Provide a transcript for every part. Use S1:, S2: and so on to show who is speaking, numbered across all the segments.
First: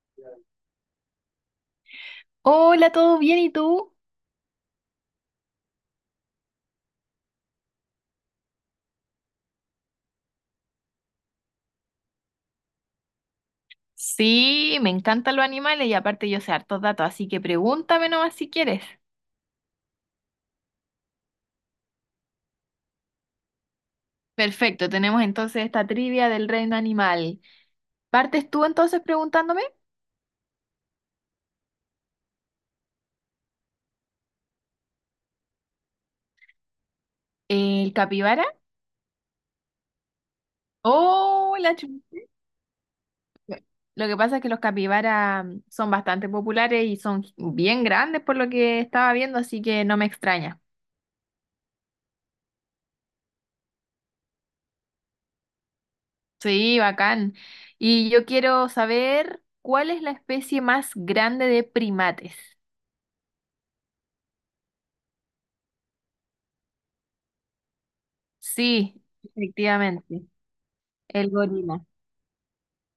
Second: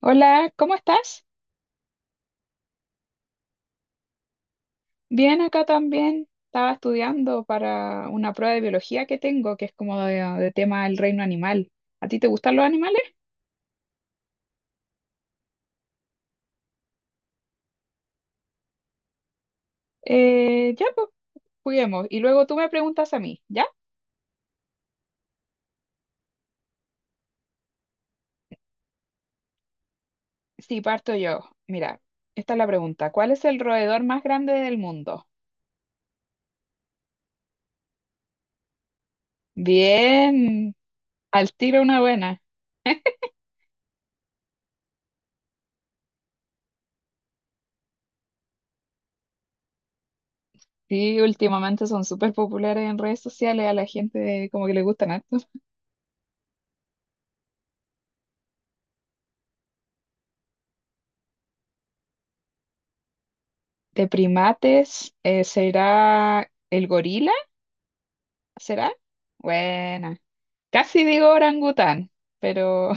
S1: Hola, ¿cómo estás?
S2: Hola, ¿todo bien? ¿Y tú?
S1: Bien, acá también. Estaba estudiando para una prueba de biología que tengo, que es como de tema del reino animal. ¿A ti te gustan los animales?
S2: Sí, me encantan los animales y aparte yo sé hartos datos, así que pregúntame nomás si quieres.
S1: Ya, pues, juguemos. Y luego tú me preguntas a mí, ¿ya?
S2: Perfecto, tenemos entonces esta trivia del reino animal. ¿Partes tú entonces preguntándome?
S1: Sí, parto yo. Mira, esta es la pregunta. ¿Cuál es el roedor más grande del mundo?
S2: ¿El capibara?
S1: Bien, al
S2: ¡Oh, la
S1: tiro una
S2: chu-
S1: buena.
S2: Lo que pasa es que los capibaras son bastante populares y son bien grandes por lo que estaba viendo, así que no me extraña.
S1: Sí, últimamente son súper populares en redes sociales, a la gente como que le gustan harto.
S2: Sí, bacán. Y yo quiero saber cuál es la especie más grande de primates.
S1: De primates, ¿será el gorila? ¿Será?
S2: Sí,
S1: Buena.
S2: efectivamente,
S1: Casi digo
S2: el gorila.
S1: orangután, pero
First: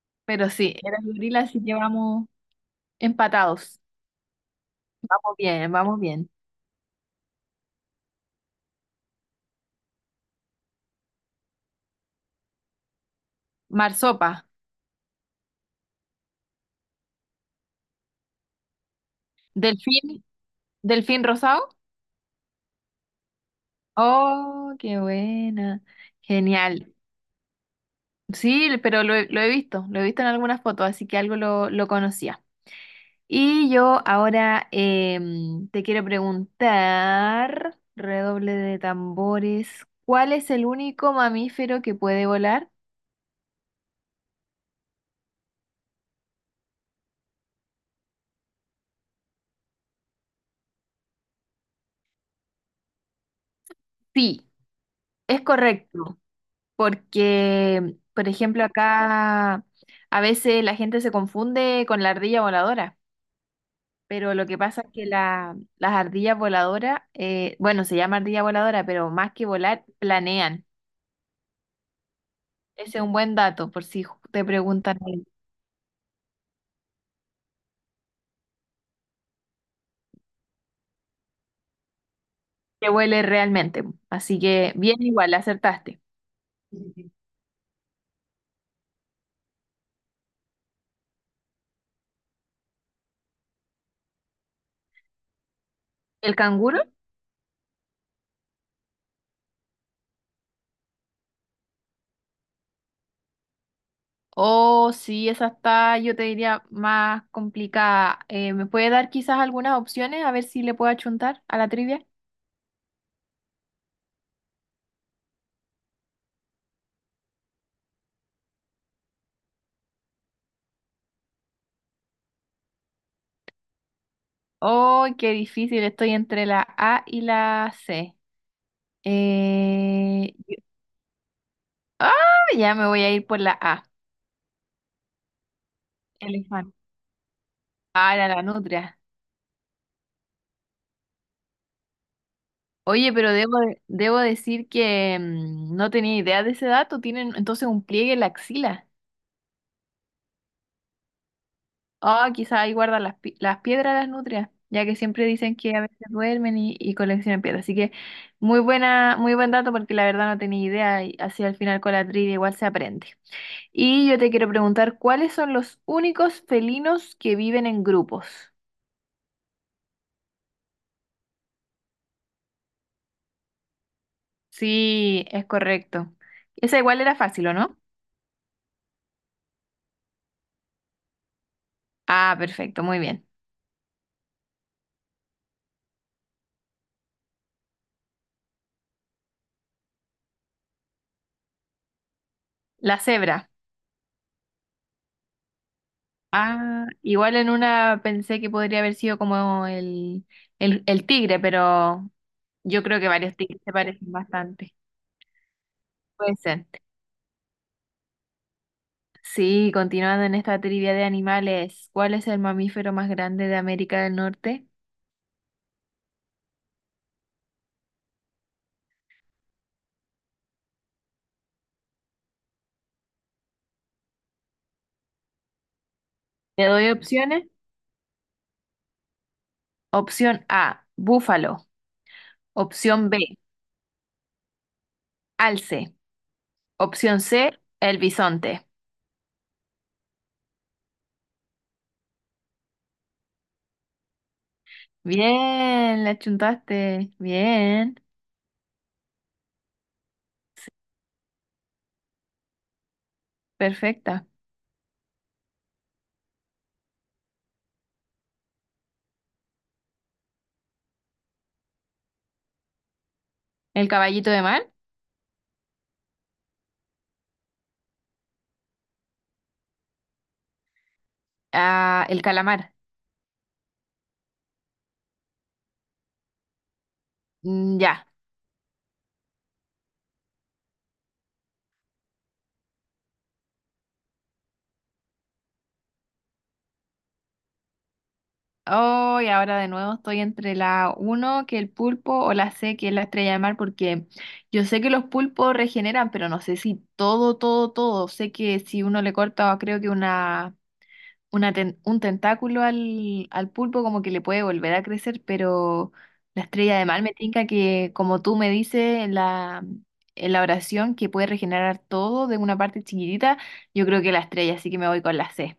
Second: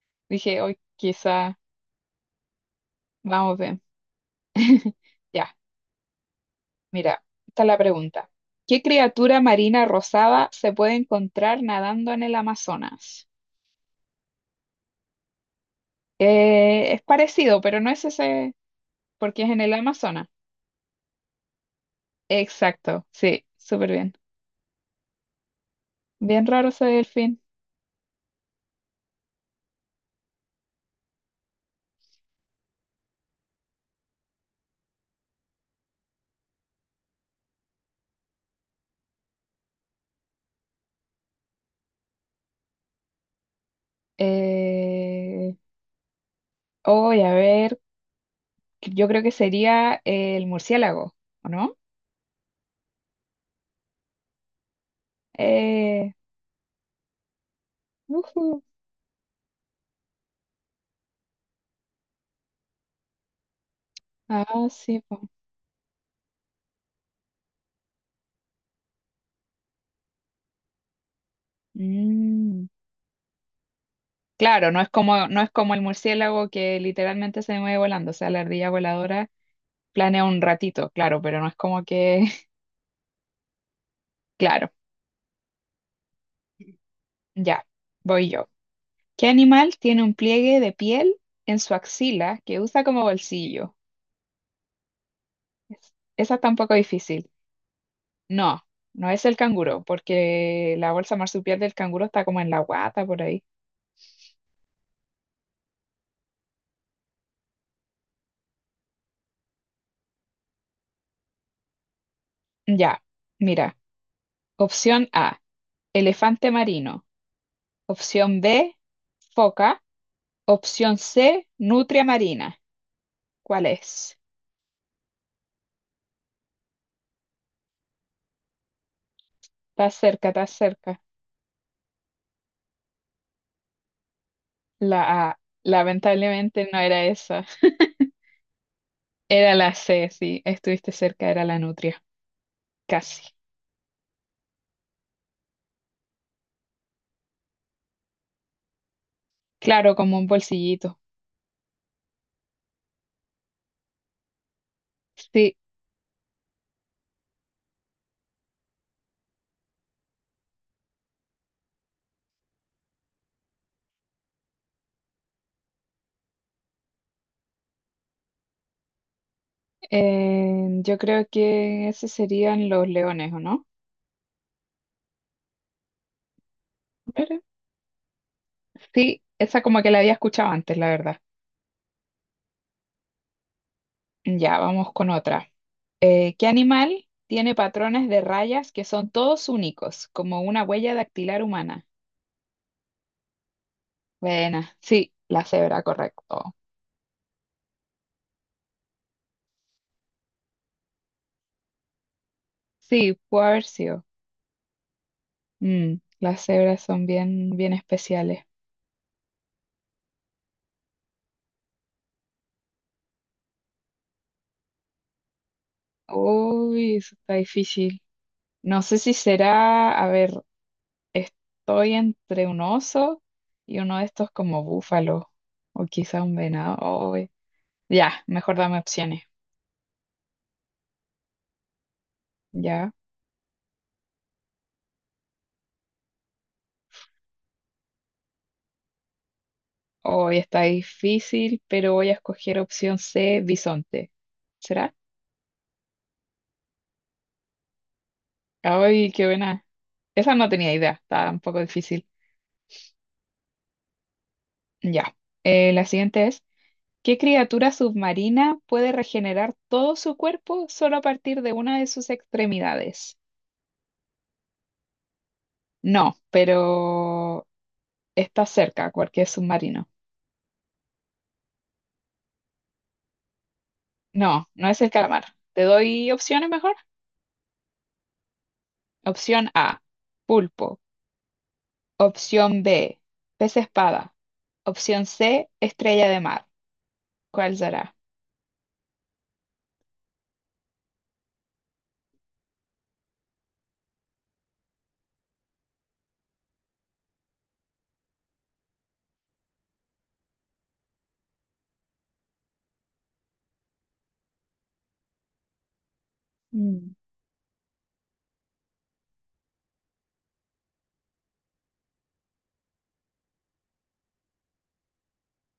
S2: Pero
S1: dije,
S2: sí,
S1: hoy
S2: era el gorila,
S1: quizá
S2: así que vamos
S1: vamos
S2: empatados.
S1: bien.
S2: Vamos
S1: Ya,
S2: bien, vamos bien.
S1: mira, está la pregunta. ¿Qué criatura marina rosada se puede encontrar nadando en el Amazonas?
S2: Marsopa,
S1: Es parecido, pero no es ese, porque es en el
S2: delfín,
S1: Amazonas.
S2: delfín rosado.
S1: Exacto, sí, súper bien.
S2: Oh, qué buena.
S1: Bien raro ese
S2: Genial.
S1: delfín.
S2: Sí, pero lo he visto en algunas fotos, así que algo lo conocía. Y yo ahora te quiero preguntar, redoble de tambores, ¿cuál es el único mamífero que puede volar?
S1: Eh, hoy, a ver, yo creo que sería el murciélago, ¿o no?
S2: Sí, es
S1: Eh,
S2: correcto. Porque, por
S1: ujú.
S2: ejemplo, acá a veces la gente se confunde con la ardilla voladora, pero lo que
S1: Ah,
S2: pasa es
S1: sí,
S2: que
S1: pues.
S2: la- las ardillas voladoras, bueno, se llama ardilla voladora, pero más que volar, planean.
S1: Mm.
S2: Ese es un buen dato por si ju- te
S1: Claro,
S2: preguntan
S1: no es como el murciélago que literalmente se mueve volando, o sea, la ardilla voladora planea un ratito, claro, pero no es como que,
S2: qué huele realmente. Así
S1: claro,
S2: que bien igual, acertaste.
S1: ya, voy yo. ¿Qué animal tiene un pliegue de piel en su axila que usa como bolsillo? Es- Esa
S2: ¿El
S1: está un poco
S2: canguro?
S1: difícil. No, no es el canguro, porque la bolsa marsupial del canguro está como en la guata por ahí.
S2: Oh, sí, esa está, yo te diría, más complicada. ¿Me puede dar quizás algunas opciones a ver si le puedo achuntar a la trivia?
S1: Ya, mira, opción A, elefante marino. Opción B, foca. Opción C, nutria marina. ¿Cuál es?
S2: Oh, qué difícil, estoy entre la A y la C.
S1: Está cerca,
S2: Eh,
S1: está cerca.
S2: Ah, ya me voy a ir por la A.
S1: La A. Lamentablemente
S2: Elefante.
S1: no era esa.
S2: Ah, era la nutria.
S1: Era la C, sí. Estuviste cerca, era la nutria.
S2: Oye,
S1: Casi.
S2: pero debo, de- debo decir que no tenía idea de ese dato. Tienen entonces un pliegue en la axila.
S1: Claro, como un bolsillito.
S2: Ah, quizá ahí guardan las, pi- las piedras las nutrias, ya que siempre
S1: Sí,
S2: dicen que a veces duermen y coleccionan piedras. Así que muy buena, muy buen dato porque la verdad no tenía idea y así al final con la trivia igual se aprende. Y yo te quiero preguntar, ¿cuáles son los únicos felinos que viven en grupos?
S1: yo creo que esos serían los leones, ¿o no?
S2: Sí, es correcto. Esa igual era
S1: Pero-
S2: fácil, ¿o no?
S1: sí, esa como que la había escuchado antes, la verdad.
S2: Ah, perfecto, muy bien.
S1: Ya, vamos con otra. ¿Qué animal tiene patrones de rayas que son todos únicos, como una huella dactilar humana?
S2: La cebra.
S1: Buena, sí, la cebra, correcto.
S2: Ah, igual en una pensé que podría haber sido como el tigre, pero yo creo que
S1: Sí,
S2: varios
S1: pudo
S2: tigres
S1: haber
S2: se
S1: sido.
S2: parecen bastante.
S1: Mm,
S2: Puede
S1: las
S2: ser.
S1: cebras son bien, bien especiales.
S2: Sí, continuando en esta trivia de animales, ¿cuál es el mamífero más grande de América del Norte?
S1: Uy, eso está difícil. No sé si será, a ver, estoy entre un oso y uno de estos como búfalo, o quizá un
S2: ¿Te doy
S1: venado. Uy,
S2: opciones?
S1: ya, mejor dame opciones.
S2: Opción A, búfalo.
S1: Ya.
S2: Opción B, alce. Opción C, el bisonte.
S1: Hoy está difícil, pero voy a escoger opción C, bisonte. ¿Será?
S2: Bien, la chuntaste. Bien,
S1: Ay, qué buena. Esa no tenía idea, está un poco difícil.
S2: perfecta.
S1: Ya. La siguiente es, ¿qué criatura submarina puede regenerar todo su cuerpo solo a partir de una de sus extremidades?
S2: ¿El caballito de mar?
S1: No, pero está cerca, cualquier submarino.
S2: Ah, el calamar.
S1: No, no es el calamar. ¿Te doy opciones mejor?
S2: Mm, ya.
S1: Opción A, pulpo. Opción B, pez espada. Opción C, estrella de mar. ¿Cuál será?
S2: Oh, y ahora de nuevo estoy entre la uno que el pulpo, o la C, que es la estrella de mar, porque yo sé que los pulpos regeneran, pero no sé si todo, todo, todo. Sé que si uno le corta, creo que una ten- un tentáculo al, al pulpo como que le puede volver a crecer, pero la estrella de
S1: Mm.
S2: mar me tinca que, como tú me dices en la oración, que puede regenerar todo de una parte chiquitita, yo creo que la estrella, así que me voy con la C.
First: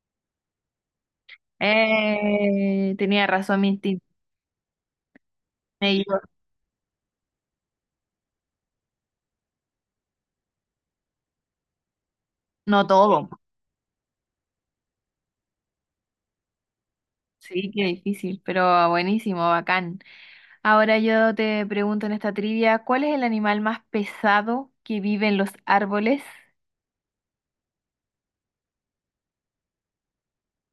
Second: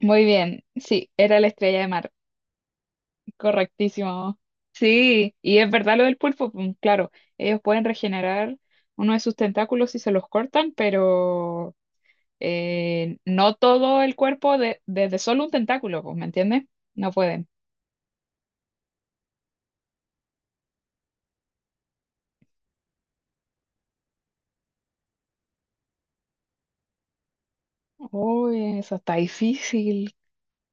S1: Muy bien, sí, era la estrella de mar.
S2: Tenía razón mi instinto.
S1: Correctísimo. Sí, y es
S2: Me
S1: verdad lo del
S2: equivo-
S1: pulpo, pum, claro, ellos pueden regenerar uno de sus tentáculos si se los cortan, pero
S2: no todo.
S1: no todo el cuerpo de- desde solo un tentáculo, pues, ¿me entiendes? No pueden.
S2: Sí, qué difícil, pero buenísimo, bacán. Ahora yo te pregunto en esta trivia, ¿cuál es el animal más pesado que vive en los árboles?
S1: Uy, eso está difícil.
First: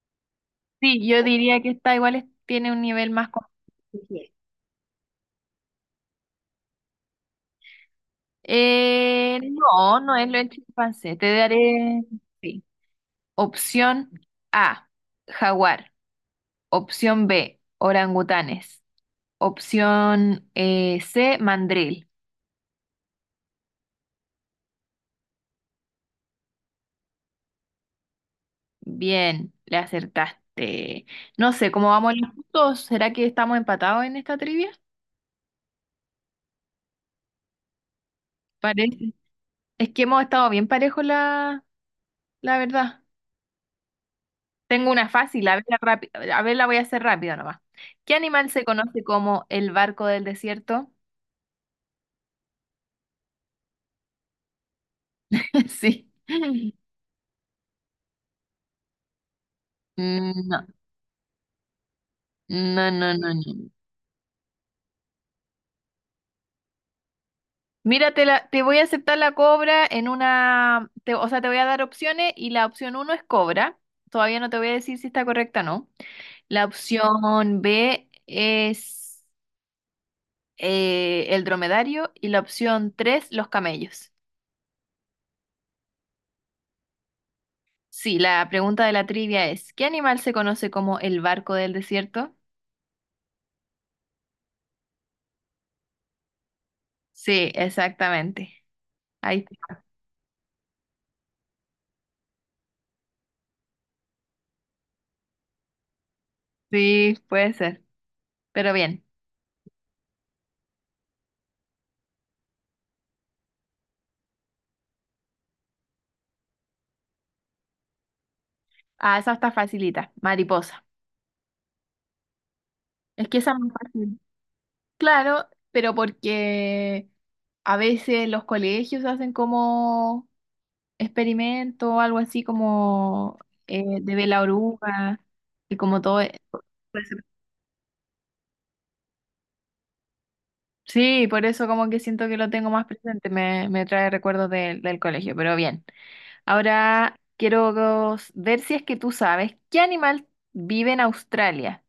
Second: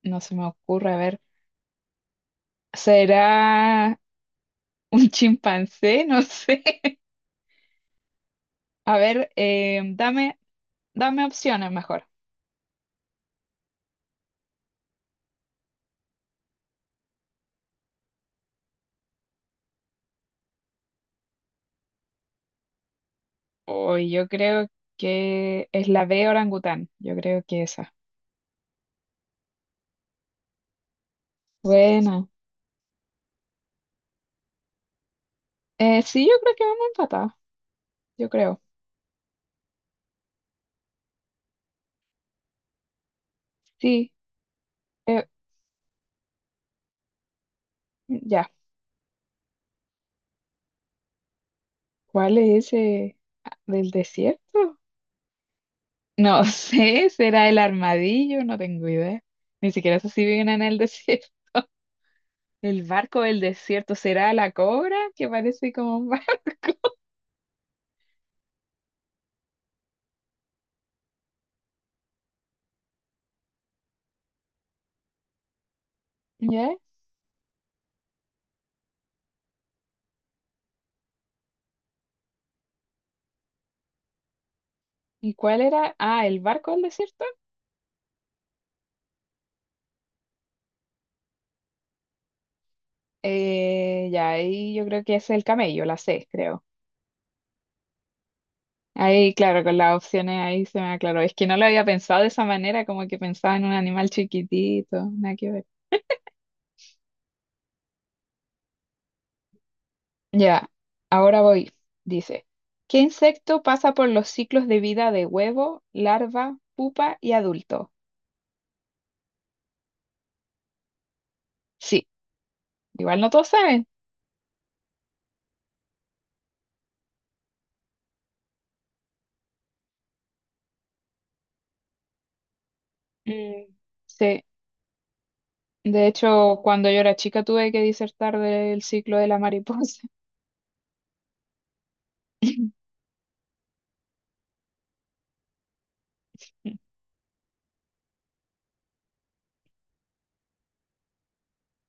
S1: No se me ocurre, a
S2: Sí,
S1: ver,
S2: yo diría que esta igual es- tiene un nivel más
S1: ¿será
S2: complejo.
S1: un chimpancé? No sé. A ver,
S2: No, no es lo del chimpancé.
S1: dame
S2: Te
S1: opciones
S2: daré
S1: mejor.
S2: sí. Opción A, jaguar. Opción B, orangutanes. Opción C, mandril.
S1: Uy, yo creo que es la B orangután. Yo creo que esa.
S2: Bien, le acertaste. No sé, ¿cómo vamos
S1: Bueno,
S2: los puntos? ¿Será que estamos empatados en esta trivia?
S1: sí, yo creo que vamos empatados. Yo creo.
S2: Parece. Es que hemos estado bien parejos, la verdad.
S1: Sí,
S2: Tengo una
S1: eh,
S2: fácil, a ver, la rápi- a ver, la voy a hacer rápido nomás. ¿Qué
S1: ya.
S2: animal se conoce como el barco del desierto?
S1: ¿Cuál es ese? Ah, ¿del desierto?
S2: Sí.
S1: No sé, será el armadillo, no tengo idea. Ni siquiera sé si
S2: Mm,
S1: viven en
S2: no,
S1: el desierto. El
S2: no, no,
S1: barco
S2: no,
S1: del
S2: no.
S1: desierto será la cobra, que parece como un barco.
S2: Mira, te, la- te voy a aceptar la cobra en una, te- o sea, te voy a dar opciones y la opción uno es cobra. Todavía no te voy a decir si está correcta o no. La
S1: ¿Ya?
S2: opción B es el dromedario y la opción tres, los camellos.
S1: ¿Y cuál era? Ah, el barco del desierto.
S2: Sí, la pregunta de la trivia es, ¿qué animal se conoce como el barco del desierto?
S1: Ya ahí yo creo que es el camello, la C, creo.
S2: Sí, exactamente.
S1: Ahí,
S2: Ahí
S1: claro, con
S2: está.
S1: las opciones ahí se me aclaró. Es que no lo había pensado de esa manera, como que pensaba en un animal chiquitito, nada que ver.
S2: Sí, puede ser. Pero bien.
S1: Ya, ahora voy. Dice, ¿qué insecto pasa por los ciclos de vida de huevo, larva, pupa y adulto?
S2: Ah, esa está facilita. Mariposa.
S1: Sí, igual
S2: Es
S1: no
S2: que
S1: todos
S2: esa es más
S1: saben.
S2: fácil. Claro, pero porque a veces los colegios hacen como experimento o algo así como
S1: Mm,
S2: de ver la
S1: sí,
S2: oruga y como
S1: de
S2: todo. E-
S1: hecho, cuando yo
S2: Puede
S1: era
S2: ser.
S1: chica tuve que disertar del ciclo de la mariposa.
S2: Sí, por eso como que siento que lo tengo más presente. Me trae recuerdos del del colegio, pero bien. Ahora quiero ver si es que tú sabes qué animal vive en Australia.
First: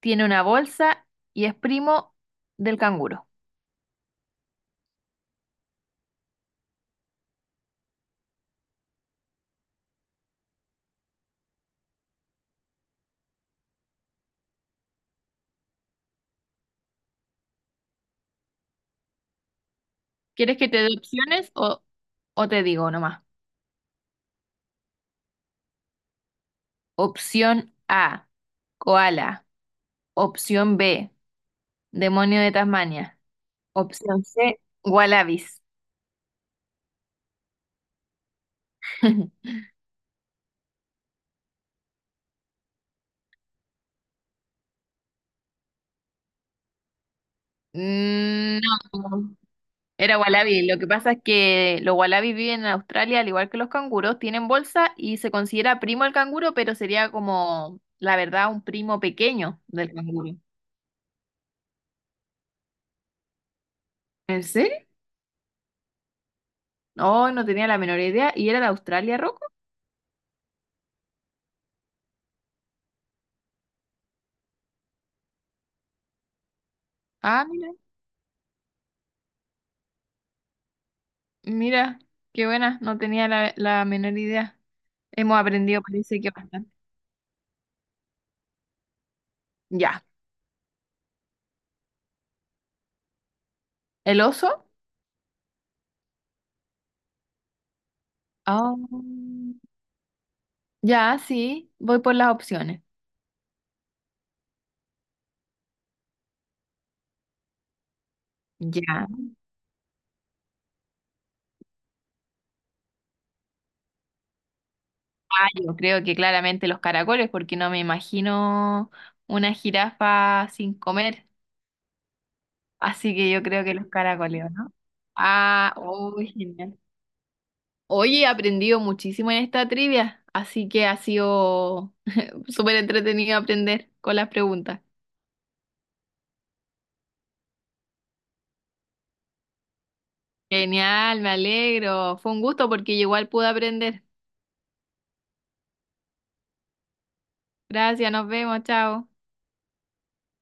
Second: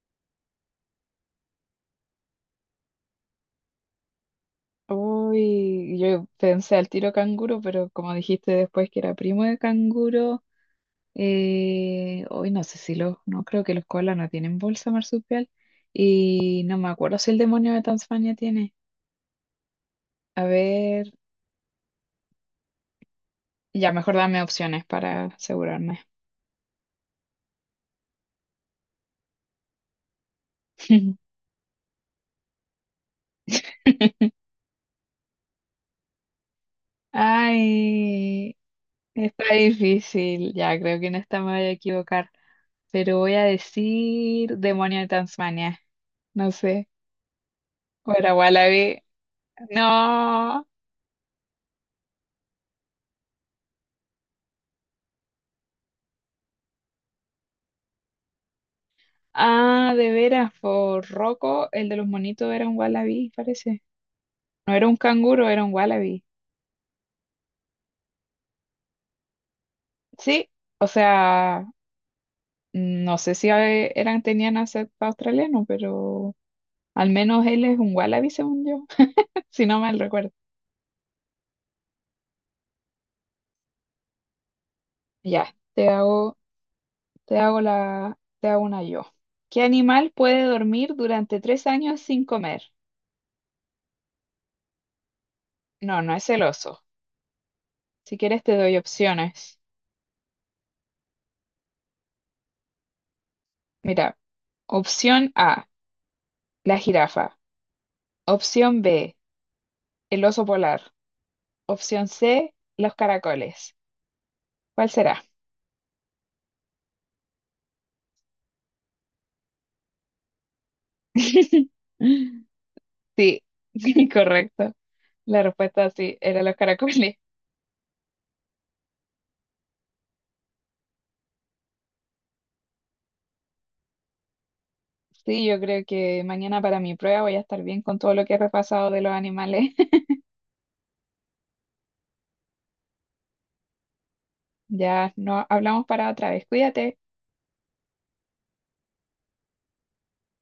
S2: Tiene una bolsa y es primo del canguro.
S1: Uy, yo pensé al tiro canguro, pero como dijiste después que era primo de canguro, hoy no sé si los, no creo que los koalas no tienen bolsa marsupial y no me acuerdo si el demonio de Tasmania tiene. A
S2: ¿Quieres que te dé
S1: ver,
S2: opciones o te digo nomás?
S1: ya mejor dame opciones para asegurarme.
S2: Opción A, koala. Opción B, demonio de Tasmania. Opción C, wallabies.
S1: Ay, está difícil, ya creo que en esta me voy a equivocar, pero voy a decir demonio de Tasmania, no sé, o era
S2: Mm,
S1: Wallaby.
S2: no. Era
S1: No.
S2: wallaby. Lo que pasa es que los wallabies viven en Australia al igual que los canguros, tienen bolsa y se considera primo al canguro, pero sería como, la verdad, un primo pequeño del
S1: Ah, de
S2: canguro.
S1: veras, por Rocco, el de los monitos era un wallaby, parece.
S2: ¿En
S1: No
S2: serio?
S1: era un canguro, era un wallaby.
S2: No, no tenía la menor idea. ¿Y era de Australia, Rocco?
S1: Sí, o sea, no sé si eran, tenían acento australiano, pero al
S2: Ah,
S1: menos él
S2: mira,
S1: es un wallaby, según yo, si no mal recuerdo.
S2: mira, qué buena, no tenía la, la menor idea. Hemos
S1: Ya,
S2: aprendido, parece que bastante.
S1: te hago una yo. ¿Qué
S2: Ya,
S1: animal puede dormir durante 3 años sin comer?
S2: ¿el oso?
S1: No, no es el oso. Si quieres te
S2: Ah,
S1: doy opciones.
S2: ya, sí, voy por las opciones.
S1: Mira, opción A, la jirafa. Opción
S2: Ya.
S1: B, el oso polar. Opción C, los caracoles. ¿Cuál será?
S2: Ah, yo creo que claramente los caracoles, porque no me imagino una jirafa sin comer. Así que
S1: Sí,
S2: yo creo que los caracoles, ¿o
S1: correcto.
S2: ¿no?
S1: La
S2: Ah,
S1: respuesta sí,
S2: uy
S1: era los
S2: genial.
S1: caracoles.
S2: Oye, he aprendido muchísimo en esta trivia, así que ha sido súper entretenido aprender con las preguntas.
S1: Sí, yo creo que mañana para mi prueba voy a estar bien con todo lo que he repasado de los animales.
S2: Genial, me alegro. Fue un gusto porque yo igual pude aprender.
S1: Ya no hablamos para otra vez. Cuídate.
S2: Gracias, nos vemos, chao.